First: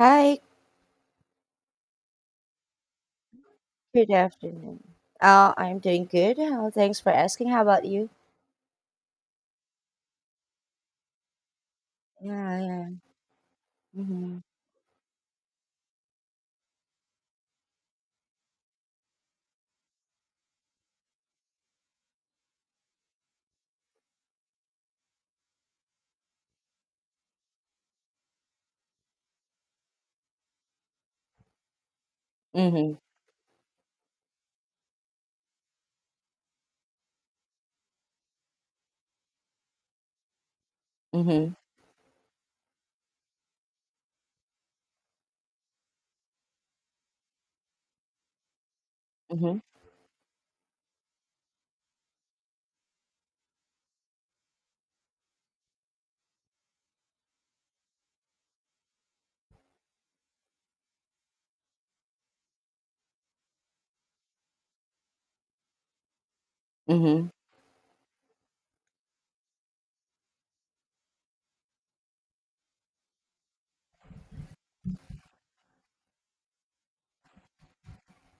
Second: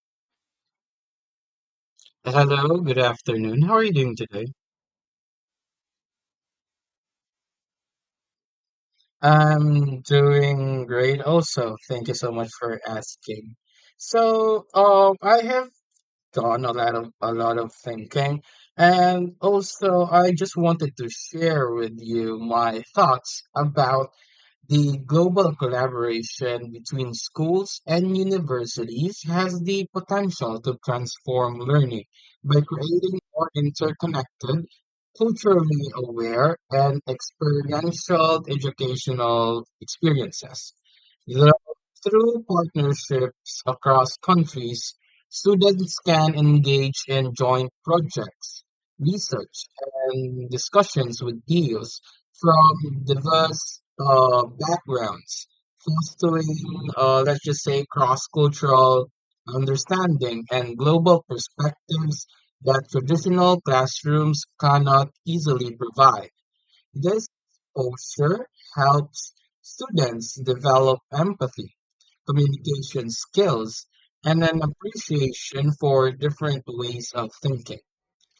Hi, Hello, good afternoon. How are you good doing today? afternoon. I'm doing good. Thanks for asking. How about you? I'm doing great also. Thank you so much Yeah, for yeah. asking. Mm-hmm. So, I have done a lot of thinking, and also I just wanted to share with you my thoughts about the global collaboration between schools and universities. Has the potential to transform learning by Mm-hmm. creating more interconnected, culturally aware, and experiential educational experiences. Thro- Mm-hmm. Through partnerships across countries, students can engage in joint projects, Mm-hmm. research, and discussions with peers from diverse backgrounds, fostering, let's just say, cross cultural understanding and global perspectives that traditional classrooms cannot easily provide. This Mm-hmm. exposure helps students develop empathy, communication skills, and an appreciation for different ways of thinking.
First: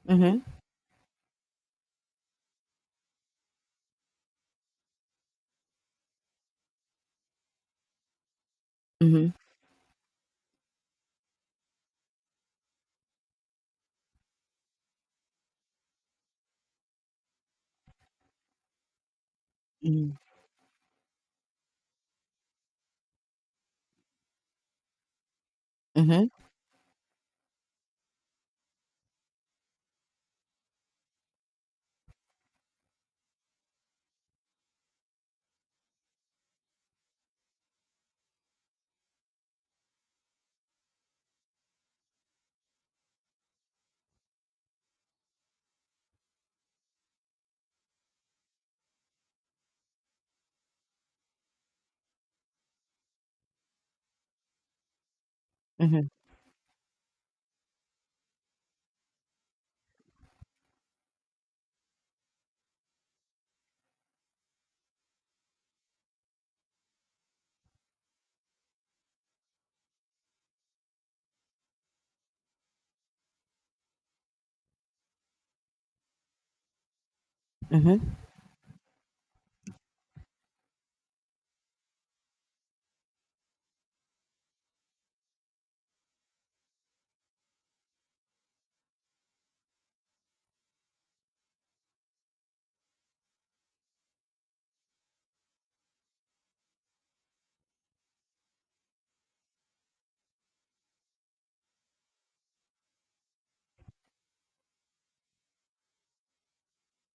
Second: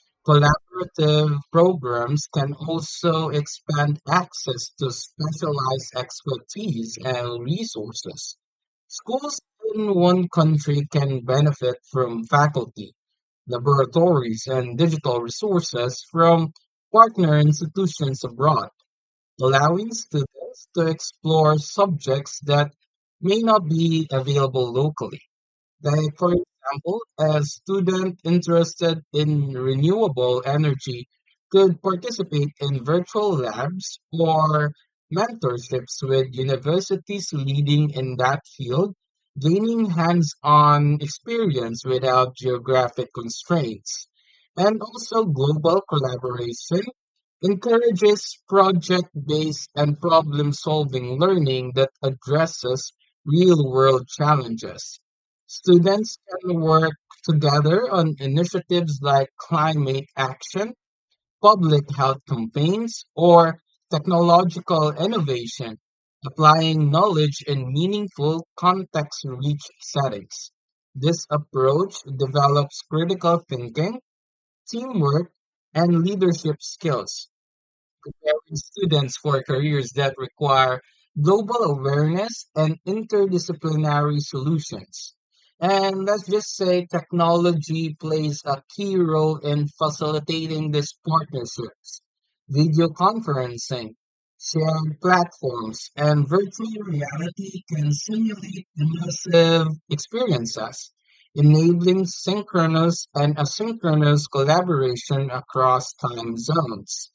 Mm-hmm. Collaborative programs can also expand access to specialized expertise and resources. Mm-hmm. Schools in one country can benefit from faculty, laboratories, and digital resources from partner institutions abroad, allowing Mm-hmm. students to explore subjects that may not be available locally. Like, Mm-hmm. for example, a student interested in renewable energy could participate in virtual labs or mentorships with universities leading in that field, gaining hands on experience without geographic constraints. And also, global collaboration encourages project based and problem solving learning that addresses real world challenges. Mm-hmm. Students can work together on initiatives like climate action, public health campaigns, or technological innovation, applying knowledge in meaningful context rich settings. This approach develops critical thinking, teamwork, and leadership skills preparing students for careers that require global awareness and interdisciplinary solutions. And let's just say technology plays a key role in facilitating these partnerships. Video conferencing, shared platforms, and virtual reality can simulate immersive experiences, enabling synchronous and asynchronous collaboration across time zones.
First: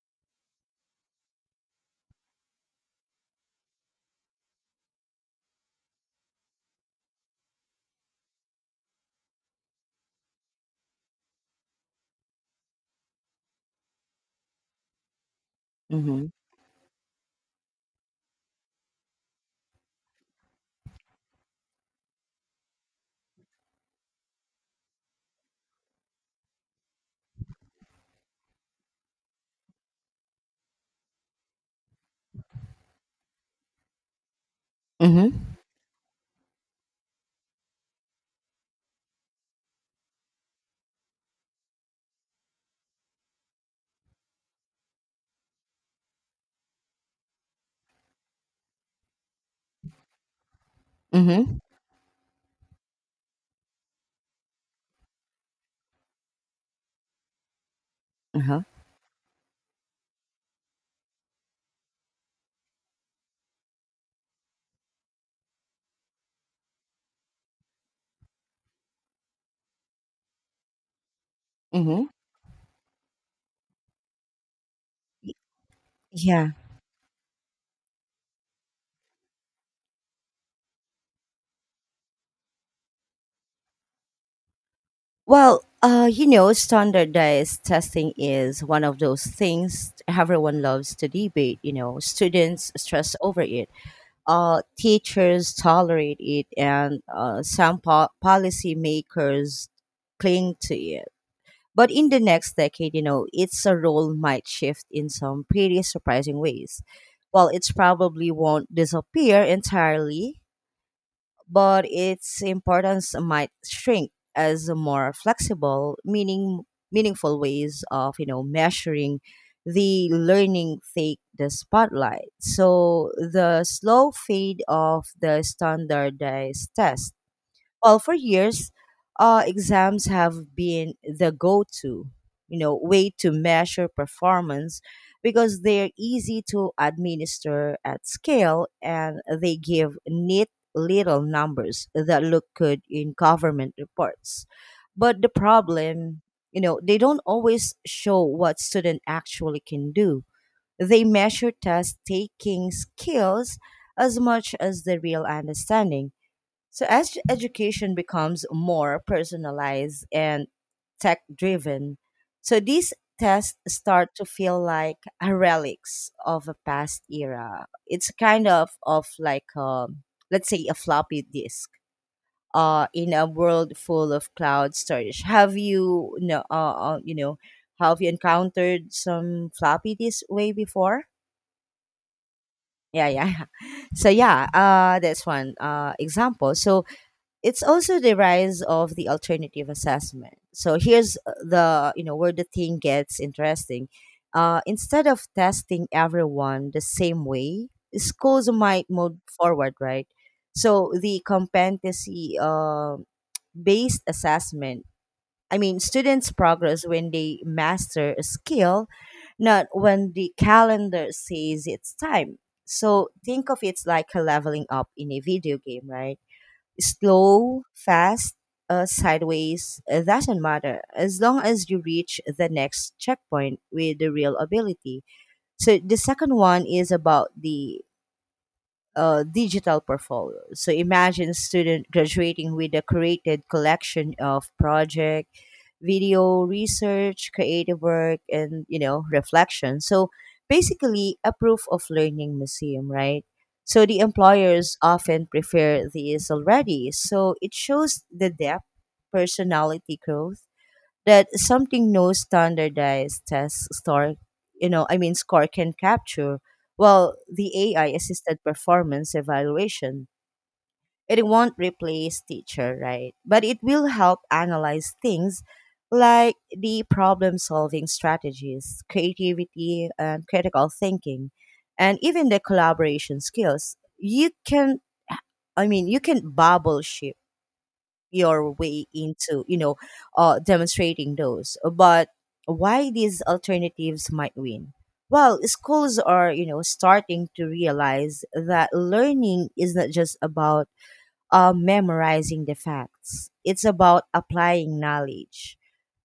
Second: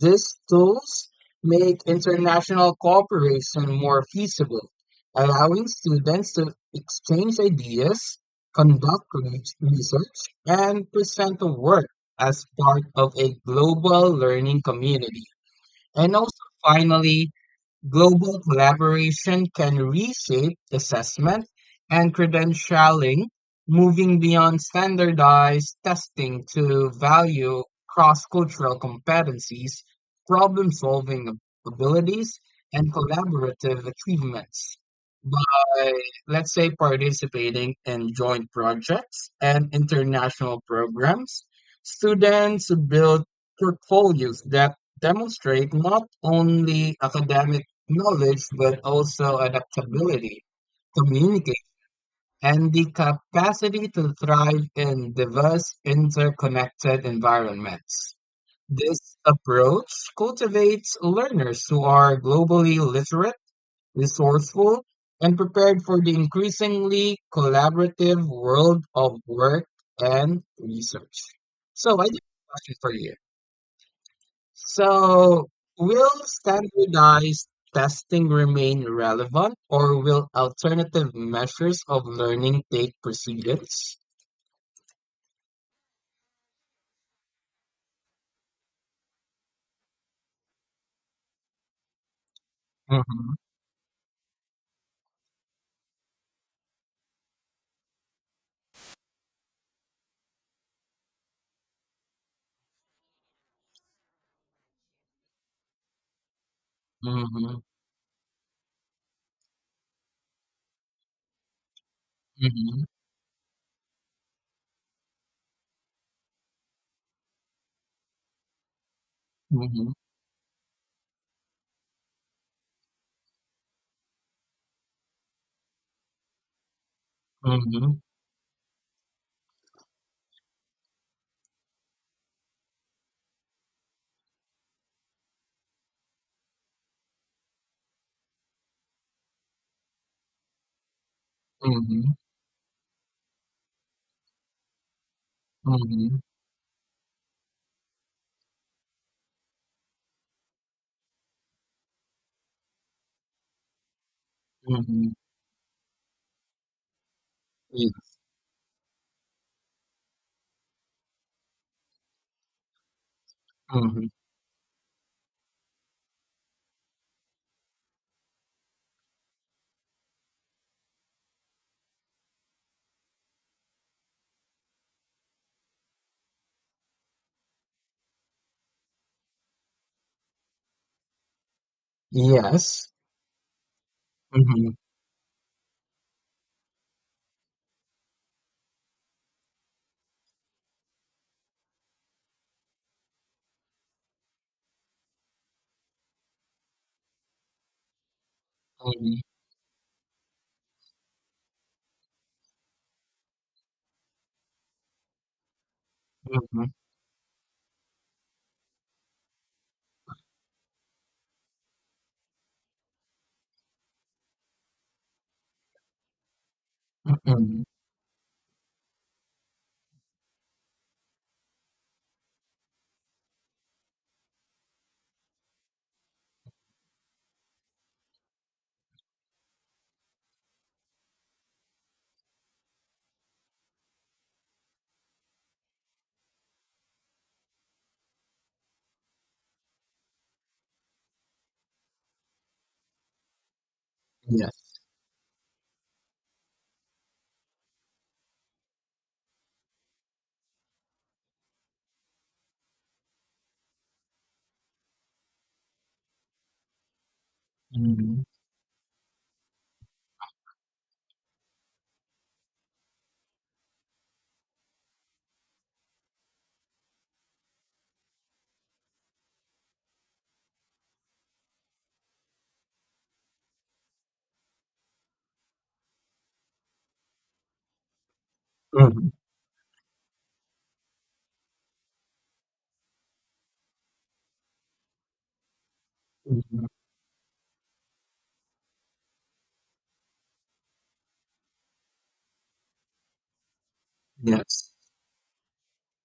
These tools make international cooperation more feasible, allowing students to exchange ideas, conduct research, and present the work as part of a global learning community. And also, finally, global collaboration can reshape assessment and credentialing, moving beyond standardized testing to value cross-cultural competencies, problem-solving abilities, and collaborative achievements Mm-hmm. by, let's say, participating in joint projects and international programs. Students build portfolios that demonstrate not only academic knowledge but also adaptability, Mm-hmm. communicate, and the capacity to thrive in diverse, interconnected environments. Uh-huh. This approach cultivates learners who are globally literate, resourceful, and prepared for the increasingly collaborative world of work and research. So, I Mm-hmm. do have a question for you. So, will Yeah. standardized testing remain relevant, or will alternative measures of learning take precedence? Well, you know, standardized testing is one of those things everyone loves to debate. You know, students stress Mhm, over it, teachers tolerate it, and some policymakers cling to it. But in the next decade, you know, its a role might shift in some pretty surprising ways. While mhm, it's probably won't disappear entirely, but its mhm, importance might shrink as more flexible meaningful ways of, you know, measuring mhm, the learning take the spotlight. So the slow fade of the standardized test, mhm, well, for years exams have been the go-to, you know, way to measure performance because they're easy to administer at scale, and they give neat little numbers mhm, that look good in government reports. But the mhm, problem, you know, they don't always show what student actually can do. They measure test taking skills as much as the mhm, real understanding. So as ye- education becomes more personalized and tech driven, so these tests mhm. start to feel like a relics of a past era. It's kind of like a, let's say, a floppy disk. In a world full of cloud storage, have you, no know, you know, have you encountered some floppy disk way before? Yes. Yeah, yeah. So yeah, Mhm, that's one example. So it's also the rise of the alternative assessment. So here's the, you know, where the thing gets interesting. Instead of testing everyone the same way, schools might move mhm, forward, right? So the competency based assessment. I mean, students mhm, progress when they master a skill, not when the calendar says it's time. So think of it like a leveling up in a video game, right? Slow, mhm. fast, sideways, doesn't matter as long as you reach the next checkpoint with the real ability. So the second one is about the digital portfolio. So imagine student graduating with a curated collection of project, video research, creative work, and, you know, reflection. So basically, a proof of learning museum, right? So the employers Yes. often prefer these already. So it shows the depth, personality growth, that something no standardized test store, you know, I mean, score can capture. Well, the AI Mhm, assisted performance evaluation, it won't replace teacher, right? But it will help analyze things like the problem solving strategies, creativity, and critical thinking, and even the collaboration skills. You can, I mean, you can bubble ship your way mhm, into, you know, demonstrating those. But why these alternatives might win? Well, schools are, you know, mhm. starting to realize that learning is not just about memorizing the facts. It's about Yes. applying knowledge,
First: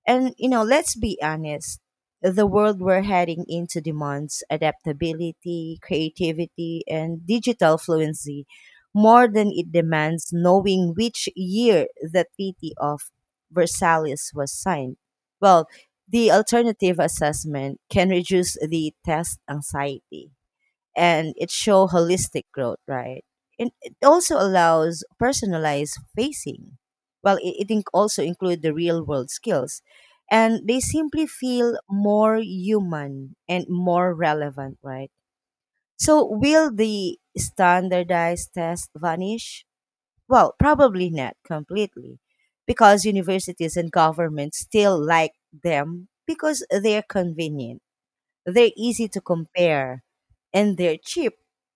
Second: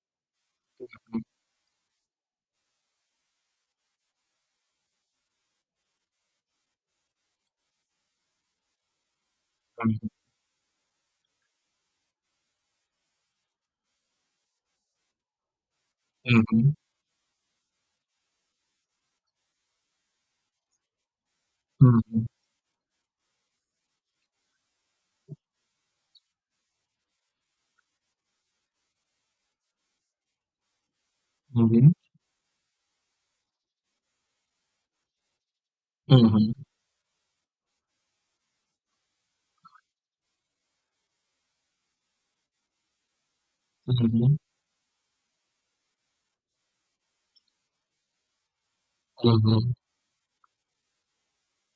and, you know, let's be honest. The world we're heading into demands adaptability, creativity, and digital fluency more than it Mhm, demands knowing which year the Treaty of Versailles was signed. Well, the mhm, alternative assessment can reduce the test anxiety and it show mhm, holistic growth, right? And it also allows personalized facing. Well, it also include the real world skills, and they simply feel mhm, more human and more relevant, right? So, mhm, will the standardized test vanish? Well, probably not completely, because universities and mhm, governments still like them because they're convenient, they're easy to mhm, compare, and they're cheap,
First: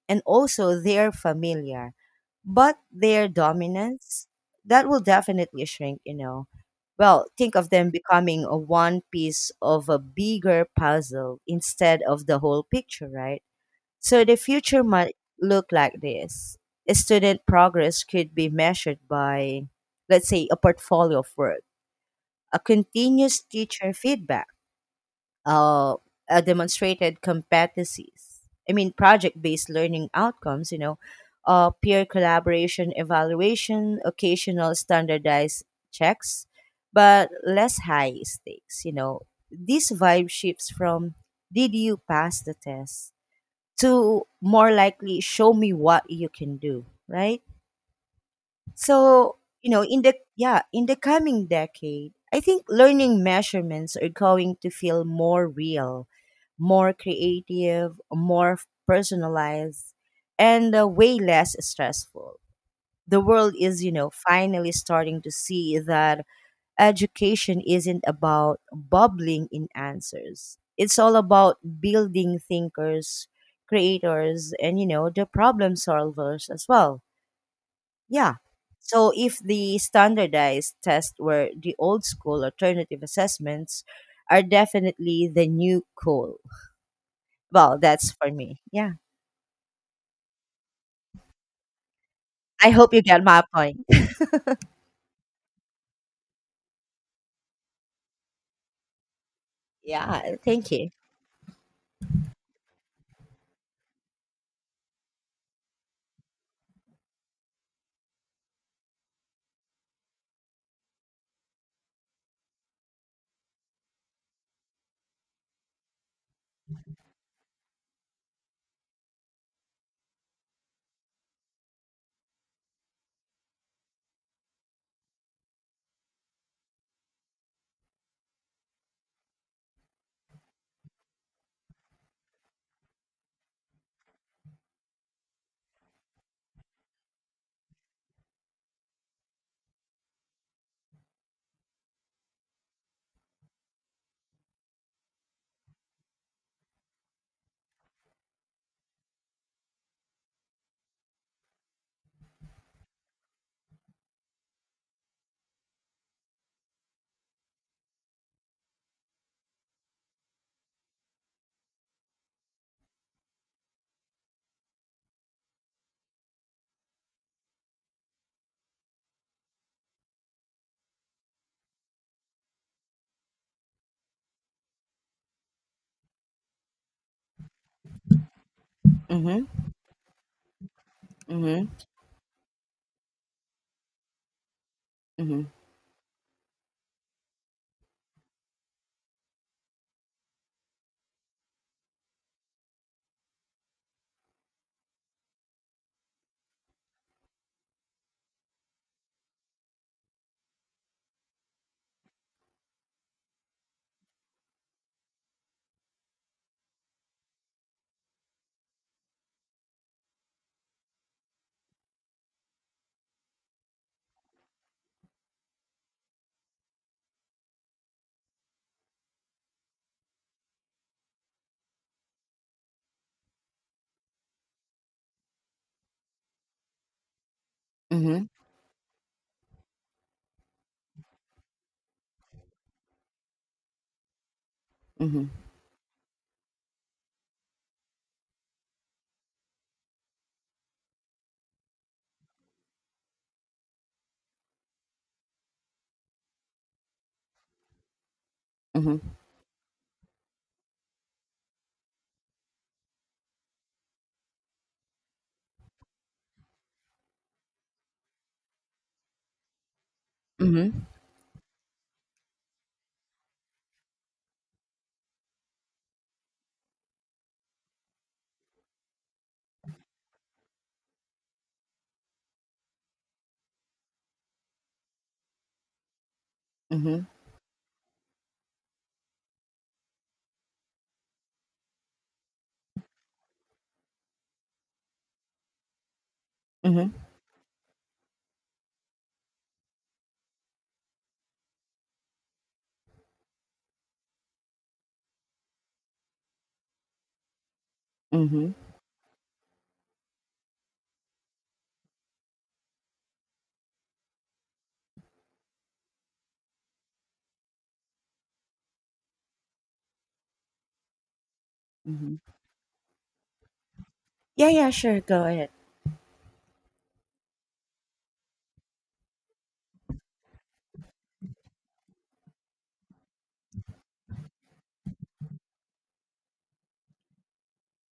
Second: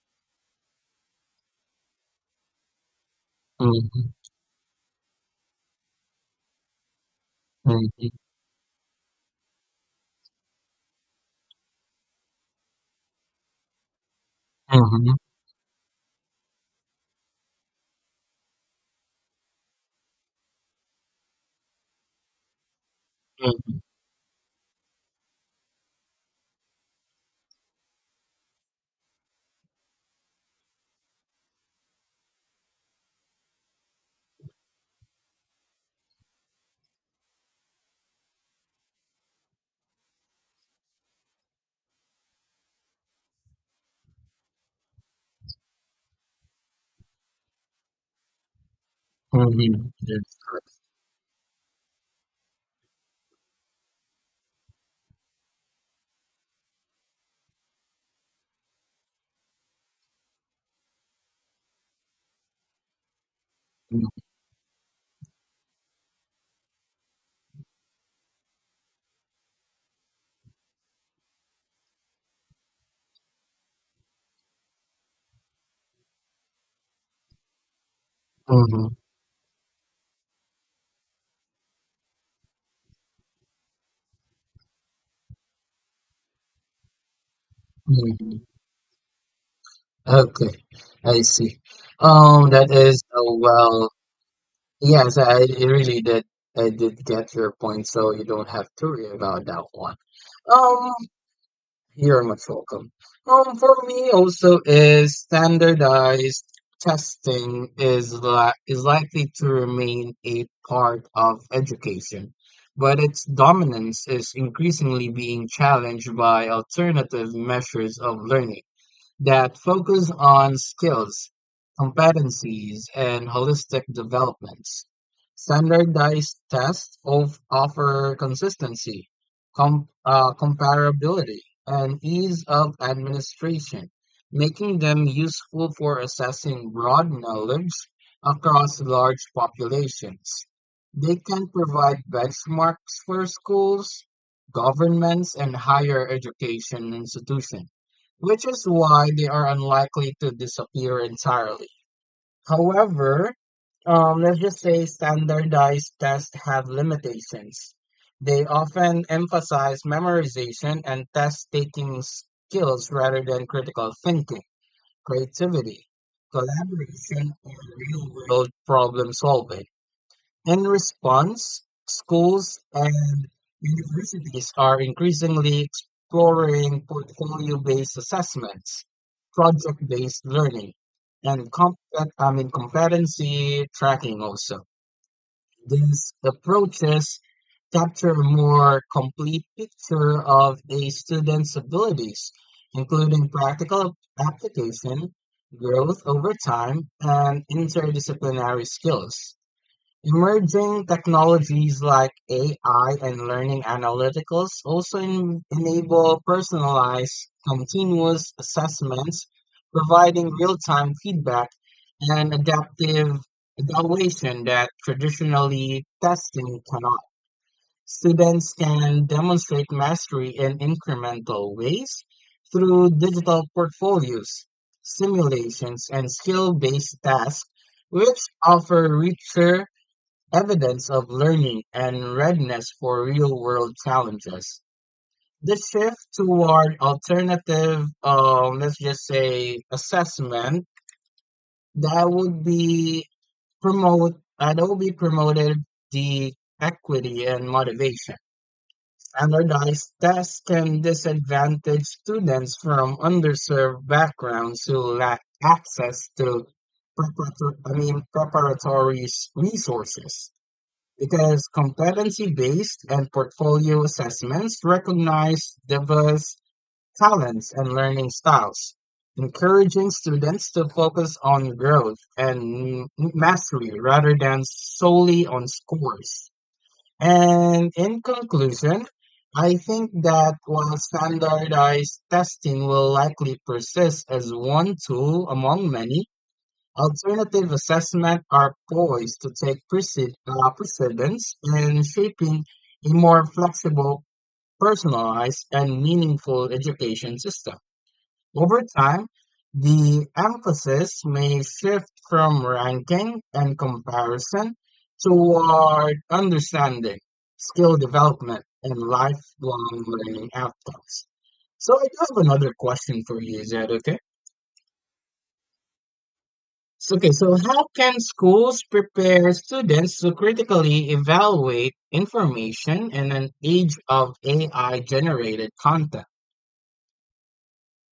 and also they're familiar. But their mhm, dominance, that will definitely shrink, you know. Well, think of them mhm. becoming a one piece of a bigger puzzle instead of the whole picture, right? So the future Mhm, might look like this. Student progress could be measured by, let's say, a portfolio of work, a continuous mhm, teacher feedback, uh, demonstrated competencies. I mean, project-based learning outcomes. You know, peer collaboration, evaluation, occasional standardized checks, but less high stakes. You know, this vibe shifts from "Did you pass the test?" to more likely "Show me what you can do." Right? So, you know, mhm, yes, correct, in the coming decade, I think learning measurements are going to feel more real, more creative, more personalized, and way less stressful. The world is, you mhm, know, finally starting to see that education isn't about bubbling in answers. It's all about building thinkers, creators, and, you know, the problem solvers as well. Yeah. mhm, So if the standardized tests were the old school, alternative assessments are definitely the new cool. Well, that's for mhm, me. Yeah. okay, I see. That I hope you is, get oh, my point. well, yes, I really did. I did get your point, so you don't have to worry about that one. Yeah, thank you. Um, You're much welcome. For me also is standardized testing is li is likely to remain a part of education, but its dominance is increasingly being challenged by alternative measures of learning that focus on skills, competencies, and holistic developments. Standardized tests of offer consistency, comparability, and ease of administration, making them useful for assessing broad knowledge across large populations. They can provide benchmarks for schools, governments, and higher education institutions, which is why they are unlikely to disappear entirely. However, let's just say standardized tests have limitations. They often emphasize memorization and test taking skills rather than critical thinking, creativity, collaboration, or real world problem solving. In response, schools and universities are increasingly exploring portfolio-based assessments, Mhm. project-based learning, and Mhm. I mean, competency tracking also. Mhm. These approaches capture a more complete picture of a student's abilities, including practical application, growth over time, and interdisciplinary skills. Emerging technologies like AI and learning analyticals also enable personalized, continuous assessments, providing real-time feedback and adaptive evaluation that traditionally testing cannot. Students can demonstrate mastery in incremental ways through digital portfolios, simulations, and skill-based tasks, which Mhm. offer richer evidence of learning and readiness for real world challenges. Mhm. The shift toward alternative, let's just say, assessment, that would be promote that would be promoted the equity and motivation. Mhm. Standardized tests can disadvantage students from underserved backgrounds who lack access to preparatory, I mean, resources, Mhm. because competency-based and portfolio assessments recognize diverse talents and learning styles, encouraging students to focus on growth and mastery rather than solely on scores. Mhm. And in conclusion, I think that while standardized testing will likely persist as one tool among many, Mhm. alternative assessment are poised to take precedence in shaping a more flexible, personalized, and meaningful education system. Mhm. Over time, the emphasis may shift from ranking and comparison toward understanding, skill development, and lifelong learning outcomes. So, I do have Mhm. another question for you. Is that okay? Yeah, yeah, sure. Go ahead. So, okay, so how can schools prepare students to critically evaluate information in an age of AI generated content?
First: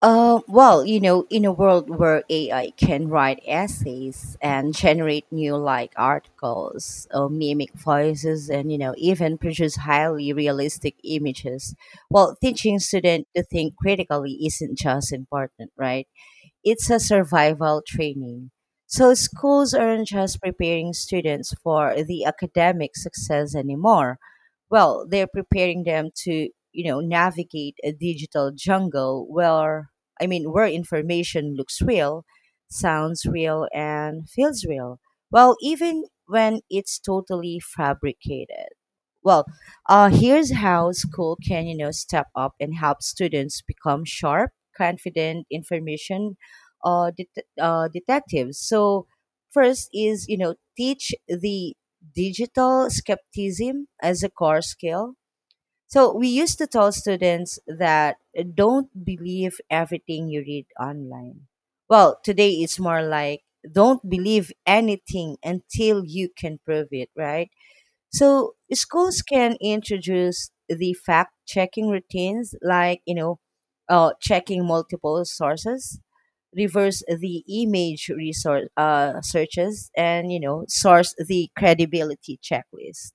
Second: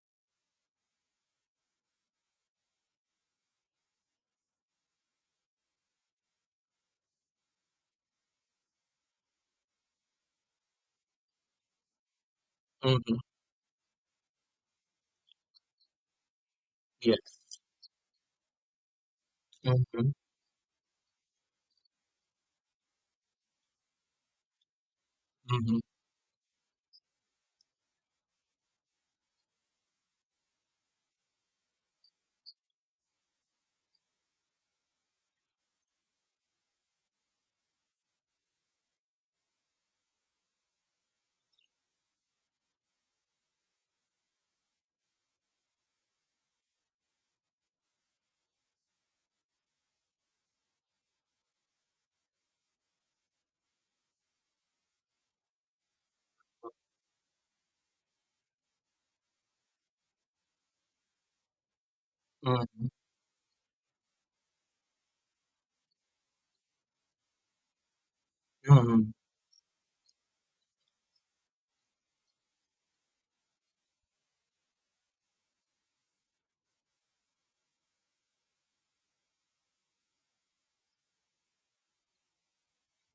Well, you know, in a world where AI can write essays and generate new like articles, mimic voices, and, you know, even produce highly realistic images, well, teaching Hmm. students to think critically isn't just important, right? It's a Yes. survival training. So schools aren't Mm-hmm. just preparing students for the academic success anymore. Well, they're Mm-hmm. preparing them to, you know, navigate a digital jungle where, where information looks real, sounds real, and feels real. Well, even when it's totally fabricated. Well, here's how school can, you know, step up and help students become sharp, confident, information detectives. So first is, you know, teach the digital skepticism as a core skill. So we used to tell students that don't believe everything you read online. Well, today it's Mm-hmm. more like don't believe anything until you can prove it, right? So Mm-hmm. schools can introduce the fact checking routines like, you know, checking multiple sources, reverse the image resource searches, and, you know, source the credibility checklist.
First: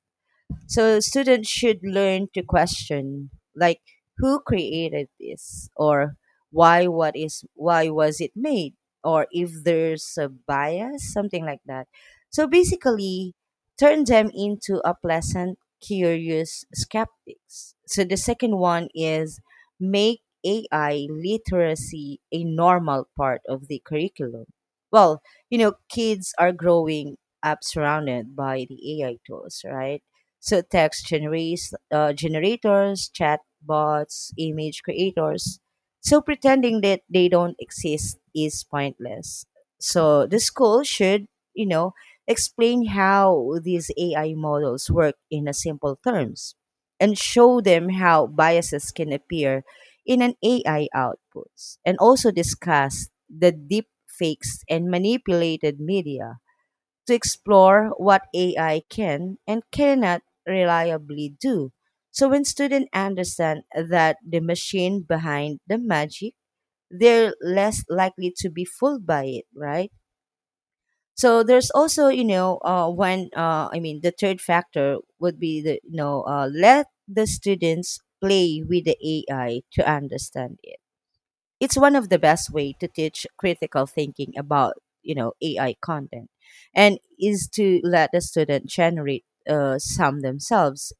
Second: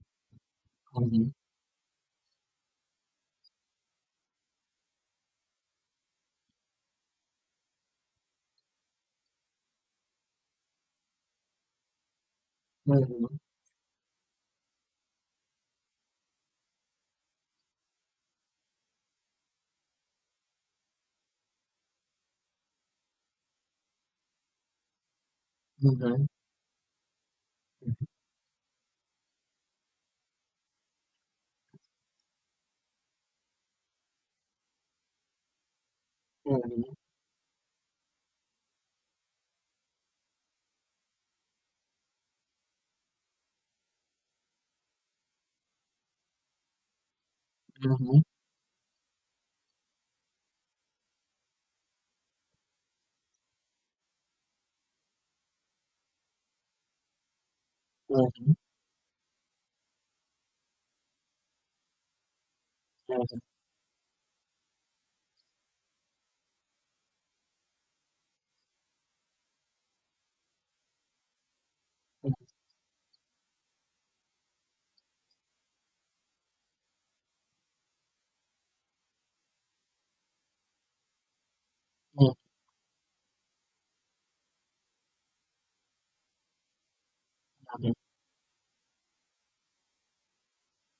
So Mm-hmm. students should learn to question like who created this or why what, is why was it made, or if there's a bias, something like that. So basically turn them into a pleasant curious skeptics. So the second one is make AI literacy a normal part of the curriculum. Well, you know, Mm-hmm. Mm-hmm. kids Mm-hmm. are growing up surrounded by the AI tools, right? So generators, chatbots, image creators. So pretending Mm-hmm. Yes. that they don't exist is pointless. So the school should, you know, explain how these AI models work in a simple terms, and show them how biases can appear in an AI outputs, and also discuss the deep fakes and manipulated media to explore what Mm-hmm. AI can and cannot reliably do. So when students understand that the machine behind the magic, they're less likely to be fooled by it, right? So there's also, you know, when I mean, the third factor would be the, you know, let the students play with the AI to understand it. It's one of the best way to teach critical thinking about, you know, AI content, and is to let the student generate some themselves.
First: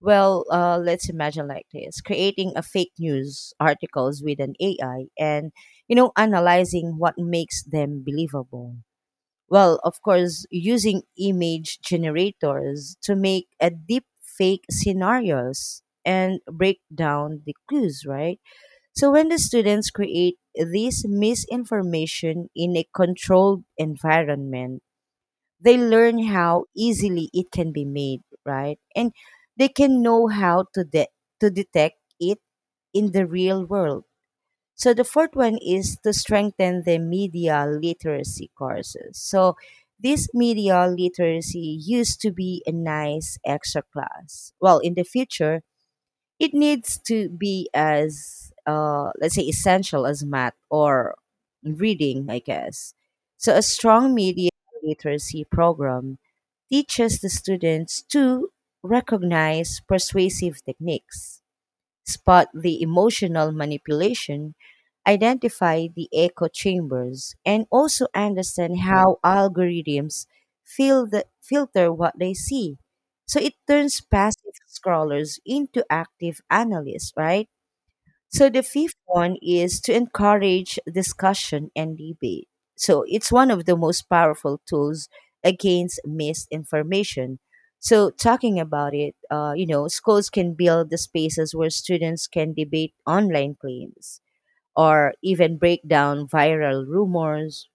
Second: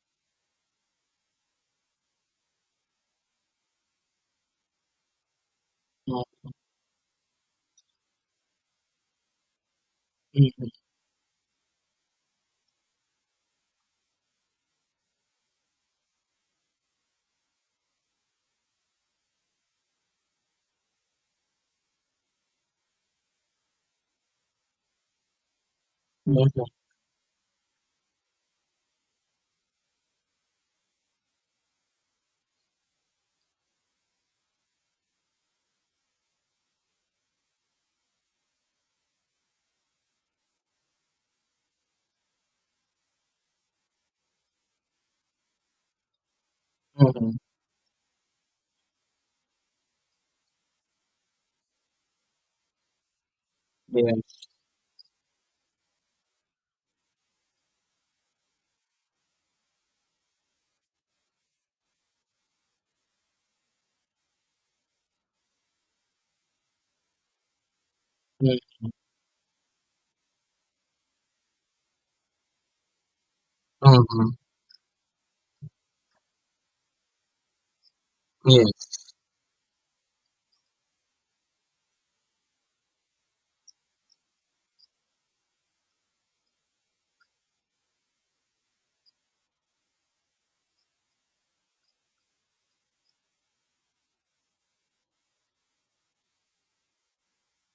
Well, let's imagine like this: creating a fake news articles with an AI, and, you know, analyzing what makes them believable. Well, of course, using image generators to make a deep fake scenarios and break down the clues, right? So when the students create this misinformation in a controlled environment, they learn how easily it can be made, right? And they can know how to to detect it in the real world. So the fourth one is to strengthen the media literacy courses. So this media literacy used to be a nice extra class. Well, in the future, it needs to be as, let's say, essential as math or reading, I guess. So, a strong media literacy program teaches the students to recognize persuasive techniques, spot the emotional manipulation, identify the echo chambers, and also understand how algorithms filter what they see. So it turns passive scrollers into active analysts, right? So the Yes. fifth one is to encourage discussion and debate. So it's one of the most powerful tools against misinformation. So talking about it, you know, schools can build the spaces where students can debate online claims, or even break down viral rumors,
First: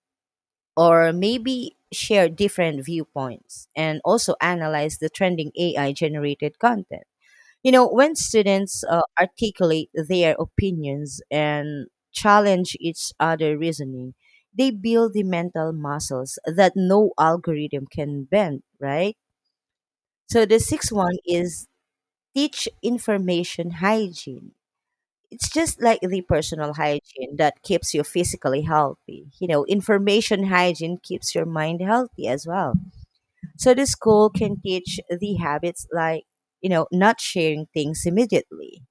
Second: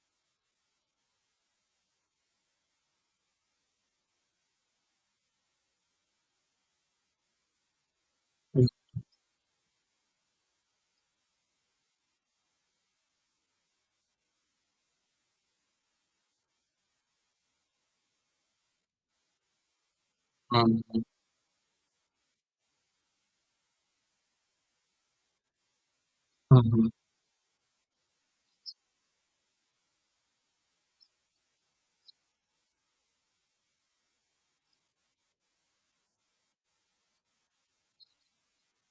or maybe share different viewpoints, and also analyze the trending AI generated content. You know, when students articulate their opinions and challenge each other reasoning, they build the mental muscles that no algorithm can bend, right? So the sixth Mm-hmm. one is teach information hygiene. It's just like the personal hygiene that keeps you physically healthy. You know, information hygiene keeps your mind healthy as well. So the school can teach the habits like, you know, not sharing things immediately,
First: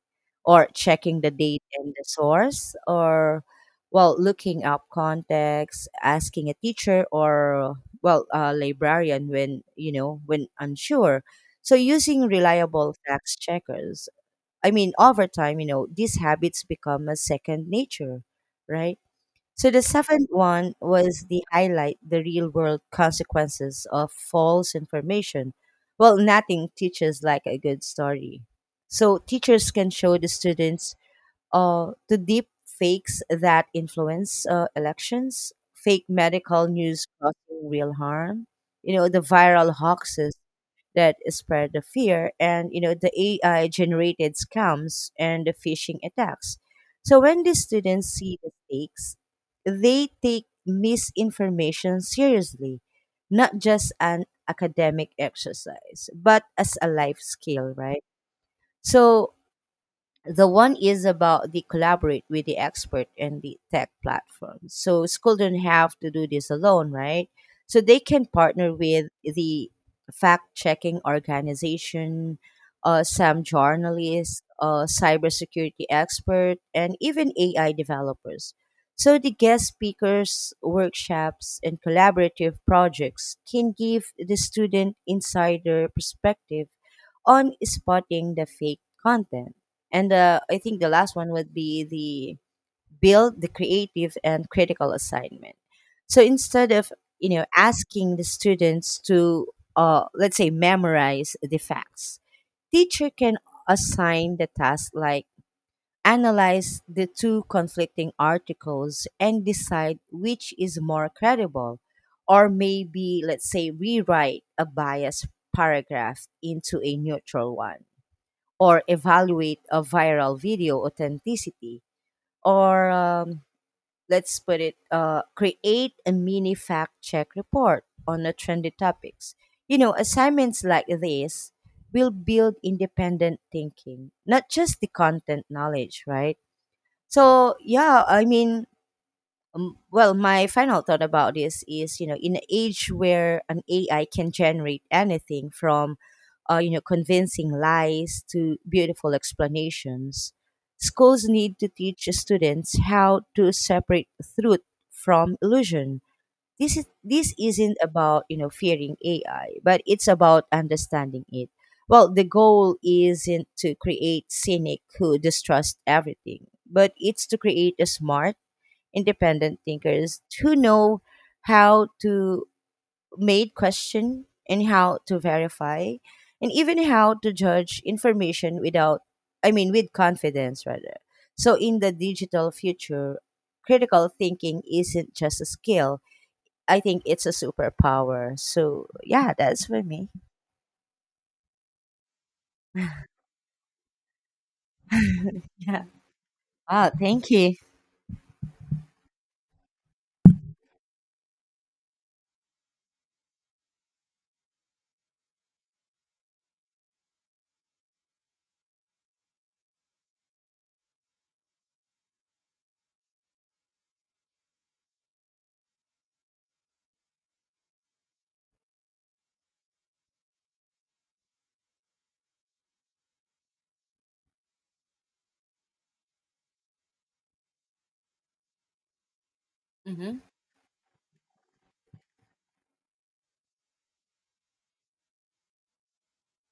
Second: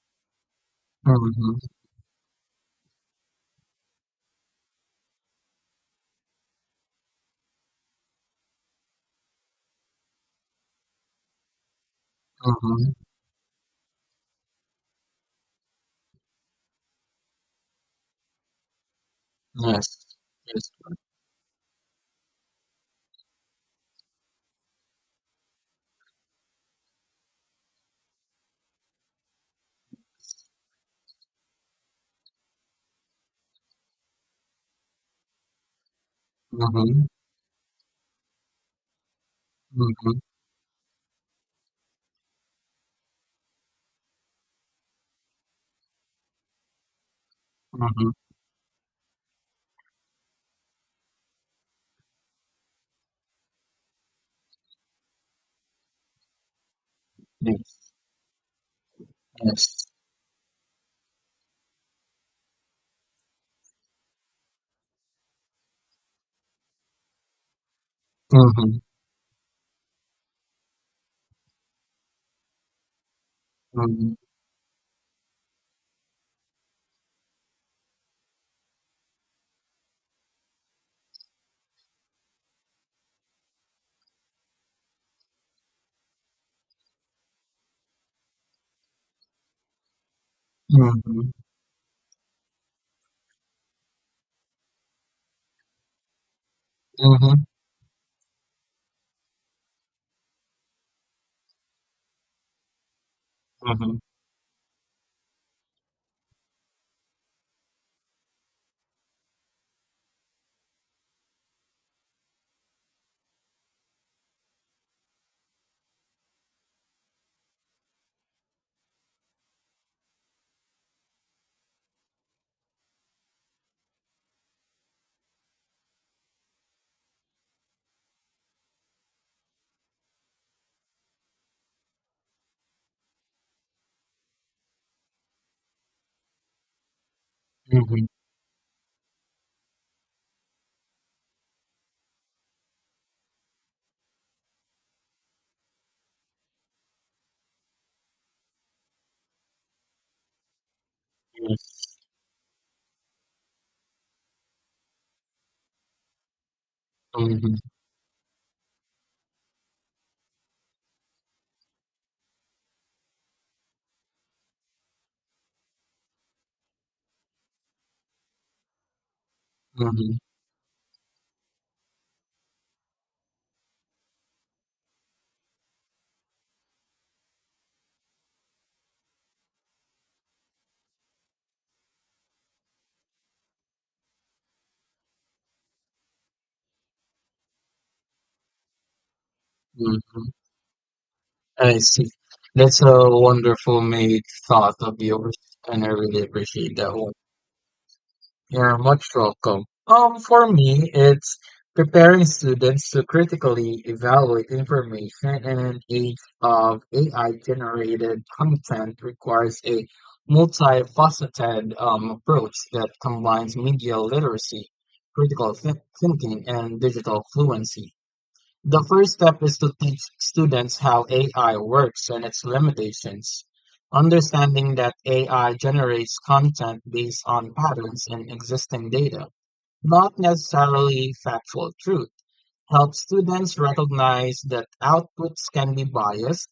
or checking the Mm-hmm. date and the source, or well, looking up context, asking a teacher or, well, a librarian when, you know, when unsure, so using Mm-hmm. reliable fact checkers. Over time, you know, these habits become a second nature, right? So the Yes. seventh Yes. one was the highlight the real world consequences of false information. Well, nothing teaches like a good story. So teachers can show the students the deep fakes that influence elections, fake medical news causing real harm, you know, the viral Mm-hmm. hoaxes that spread the fear, and, you know, the AI generated scams and the phishing attacks. So when the students Mhm. see the stakes, they take misinformation seriously, not just an academic exercise, but as a life skill, Yes. right? So Yes. the one is about the collaborate with the expert and the tech platform. So school don't have to do this alone, right? So they can partner Mhm. with the fact checking organization, some Mhm. journalists, cybersecurity expert, and even AI developers. So the guest speakers, workshops, and collaborative projects can give the student insider perspective on spotting the fake content. And I think the last Mhm. one would be the build the creative and critical assignment. So instead of, you Mhm. know, asking the students to, let's say, memorize the facts, teacher can Mhm. assign the task like analyze the two conflicting articles and decide which is more credible, or maybe, let's say, rewrite a biased paragraph into a neutral one, or evaluate a viral video authenticity, or let's put it, create a mini fact check report on the trendy topics. You know, assignments like this will build independent thinking, not just the content knowledge, right? So yeah, Mhm. Well, my final thought about this is, you know, in an age where an AI can generate anything from, you know, convincing lies to beautiful explanations, schools need to Yes. teach students how to separate truth from illusion. This Mhm. isn't about, you know, fearing AI, but it's about understanding it. Well, the goal isn't to create cynic who distrust everything, but it's to create a smart independent Mhm. thinkers who know how to make question, and how to verify, and even how to judge information without, with confidence rather. So in the digital future, critical thinking isn't just a skill. I think it's a superpower. So yeah, that's for me. Mhm. I see. That's a wonderful made thought of yours, and Yeah. I really appreciate that. Oh, thank you. Yeah, much welcome. For me, it's preparing students to critically evaluate information in an age of AI generated content requires a multifaceted approach that combines media literacy, critical thinking, and digital fluency. The first step is to teach students how AI works and its limitations. Understanding that AI generates content based on patterns in existing data, not Hmm. necessarily factual truth, helps students recognize that outputs can be biased,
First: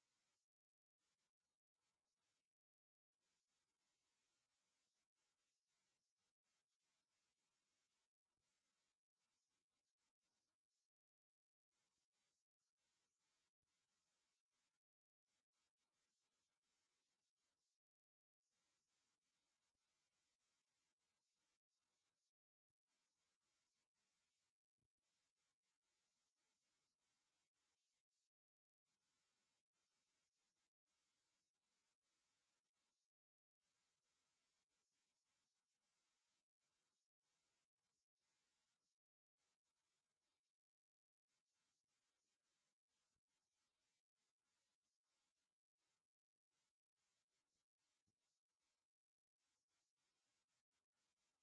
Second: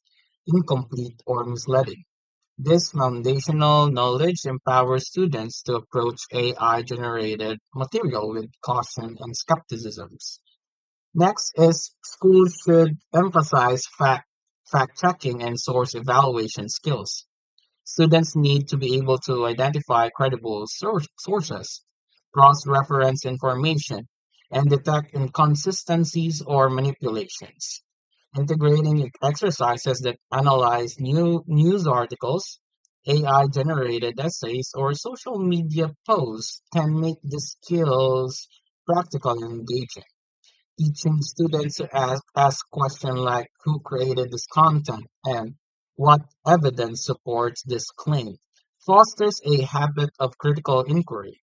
incomplete, or misleading. This foundational knowledge empowers students to approach AI generated material with caution and skepticism. Next is schools should emphasize fact checking and source evaluation skills. Students need to be able to identify credible sources, cross reference information, and detect inconsistencies or manipulations. Integrating exercises that analyze news articles, AI generated essays, or social media posts can make the skills practical and engaging, teaching students to ask questions like who created this content and what evidence supports this claim, fosters a habit of critical inquiry.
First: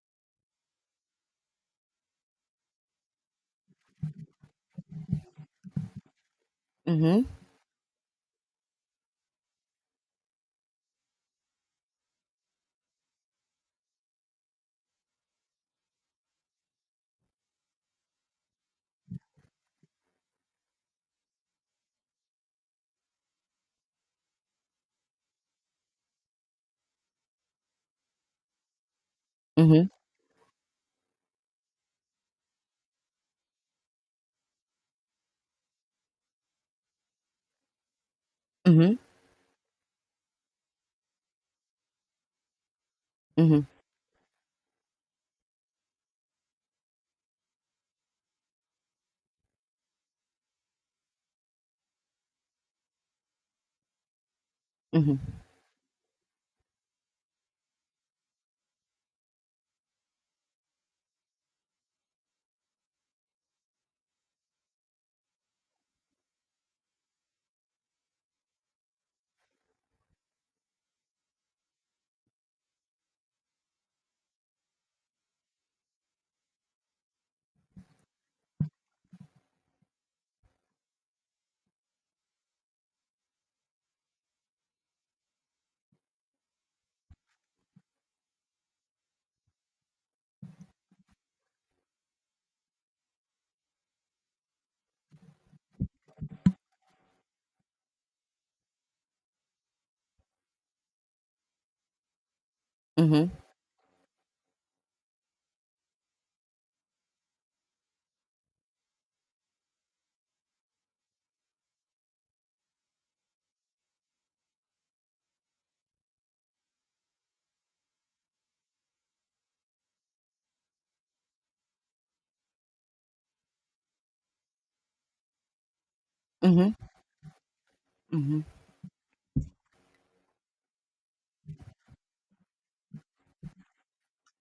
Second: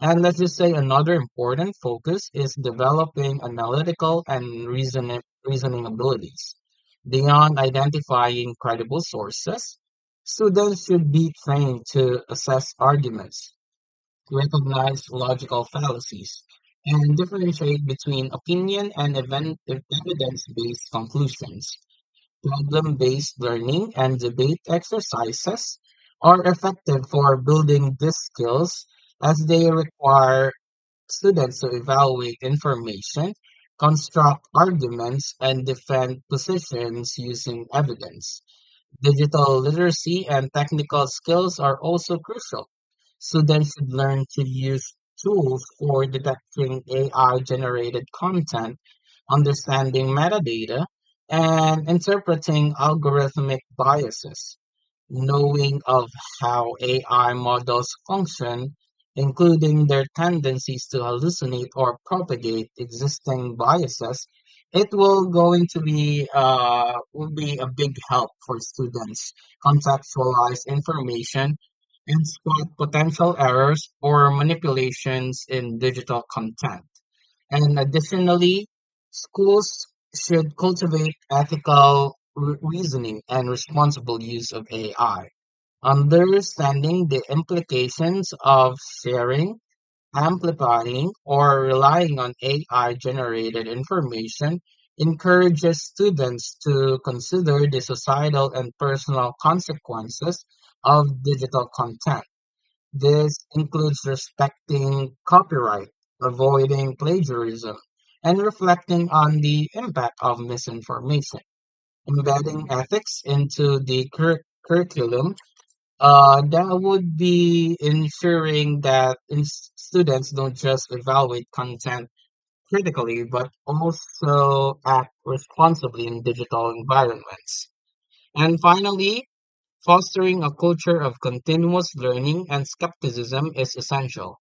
And let's just say another important focus is developing analytical and reasoning abilities. Mhm. Beyond identifying credible sources, students should be trained to assess arguments, recognize logical fallacies, and differentiate between opinion and evidence based conclusions. Problem based learning and debate exercises are effective for building these skills as they Mhm. require students to evaluate information, construct arguments, and defend positions using evidence. Mhm. Digital literacy and technical skills are also crucial. Mhm. Students should learn to use tools for detecting AI generated content, understanding metadata, and interpreting algorithmic biases, Mhm. knowing of how AI models function, including their tendencies to hallucinate or propagate existing biases. It will going to be will be a big help for students contextualize information and spot potential errors or manipulations in digital content. And additionally, schools should cultivate ethical reasoning and responsible use of AI, understanding the implications of sharing, amplifying, or relying on AI generated information. Encourages students to consider the societal and personal consequences of digital content. Mhm. This includes respecting copyright, avoiding plagiarism, and reflecting on the impact of misinformation. Embedding ethics into the curriculum, that would be ensuring that students don't just evaluate content critically, but also act responsibly in digital Mhm. environments. Mhm. And finally, fostering a culture of continuous learning and skepticism is essential.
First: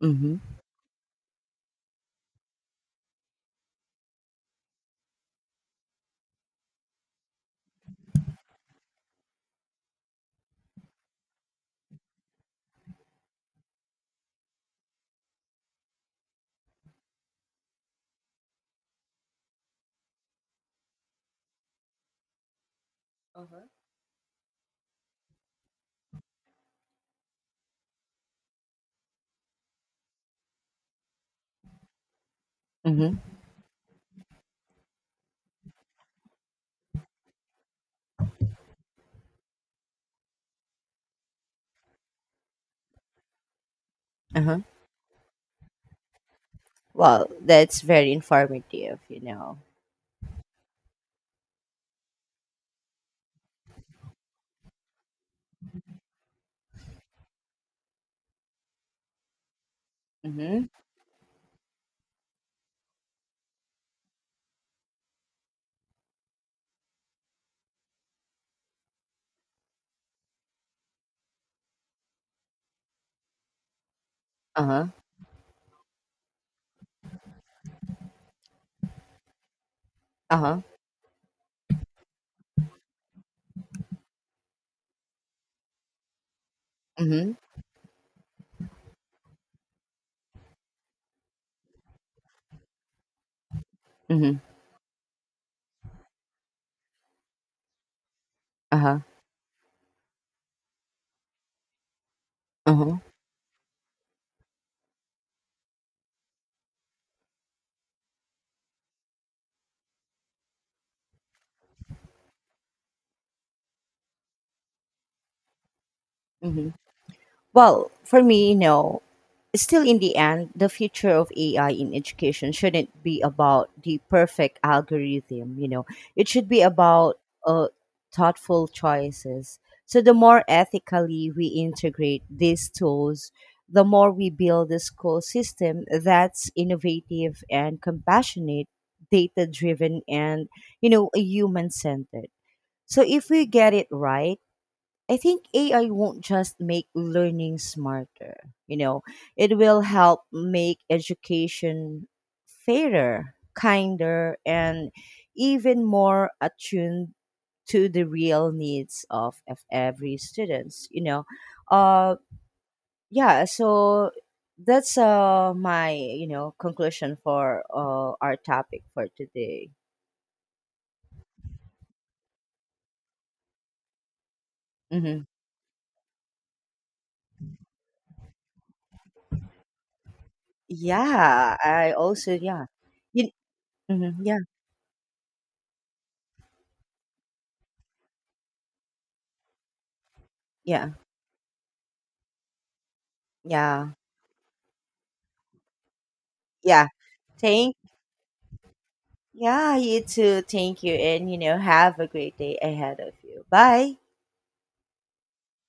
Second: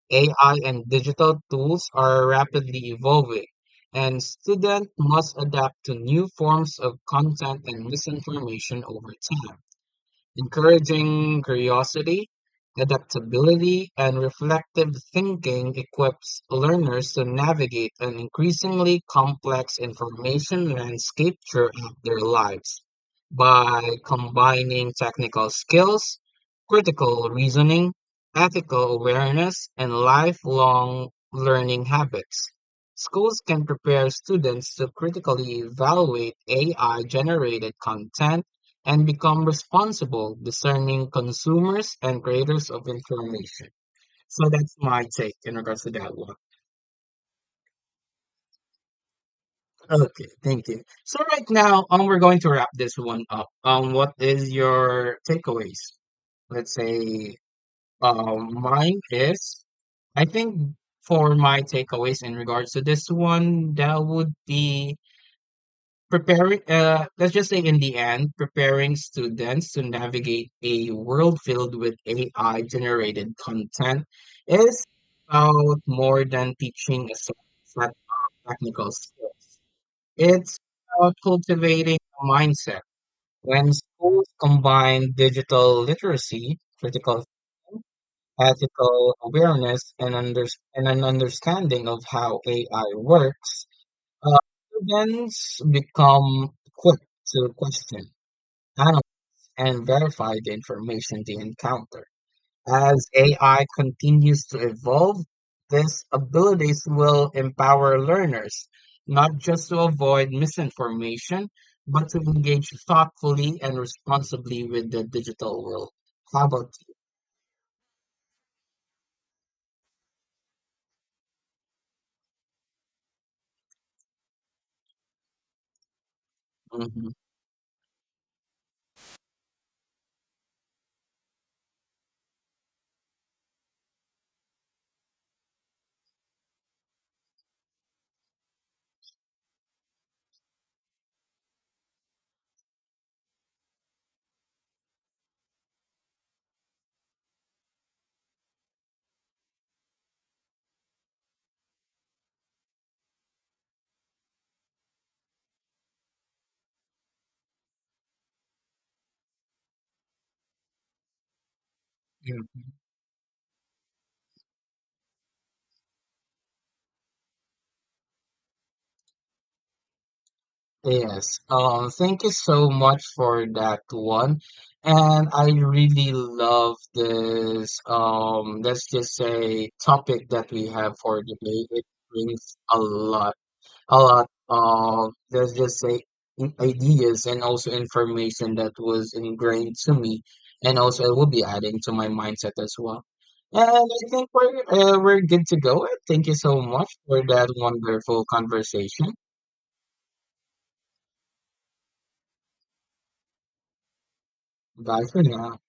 Mhm. AI and digital tools are rapidly evolving, and students must adapt to new forms of content and misinformation over time. Encouraging curiosity, adaptability, and reflective thinking equips learners to navigate an increasingly complex information landscape throughout their lives. Uh-huh. By combining technical skills, critical reasoning, ethical awareness, and lifelong learning habits, Mhm. schools can prepare students to critically evaluate AI generated content and become responsible, discerning consumers and creators of information. So Uh-huh. that's my take in regards to that one. Well, that's very informative, you know. Okay, thank you. So right now, we're going to wrap this one up. What is your takeaways? Let's say, mine is, I think Mm-hmm. for my takeaways in regards to this one, that would be preparing let's just say, in the end, preparing students to navigate a world filled with AI generated content is Uh-huh. about more than teaching a set technical skills. It's Uh-huh. about cultivating a mindset. When schools combine digital literacy, critical Mm-hmm. thinking, ethical awareness, and under and an understanding of how AI works, uh, Mm-hmm. students become quick to question, Uh-huh. analyze, and verify the information they encounter. Uh-huh. As AI continues to evolve, these abilities will empower learners, not just to avoid misinformation, but to engage thoughtfully and responsibly with the digital world. How Mm-hmm. about Well, for me, you know, still, in the end, the future of AI in education shouldn't be about the perfect algorithm, you know, it should be you? Mhm. about uh, thoughtful choices. So, the more ethically we integrate these tools, the more we build a school system that's innovative and compassionate, data driven, and, you know, human centered. So, if we get it right, I think AI won't just make learning smarter, you know, it will help make education fairer, kinder, and even more attuned to the real needs of every students, you know. Uh, Yeah. yeah, so that's my, you know, conclusion for our topic for today. Yes. Thank you so much for that one. Hmm. And I really love this let's just say topic that we have for Yeah, today. It I also, brings yeah. You, a mhm, lot yeah, of, let's just say, ideas and also information that was ingrained to me, and yeah, also it will be adding to my mindset as well. And yeah, I think we're good to go. Thank you so yeah. much for that Thank wonderful conversation. Yeah, you too. Thank you, and, you know, have a great day ahead of you. Bye. Bye for now.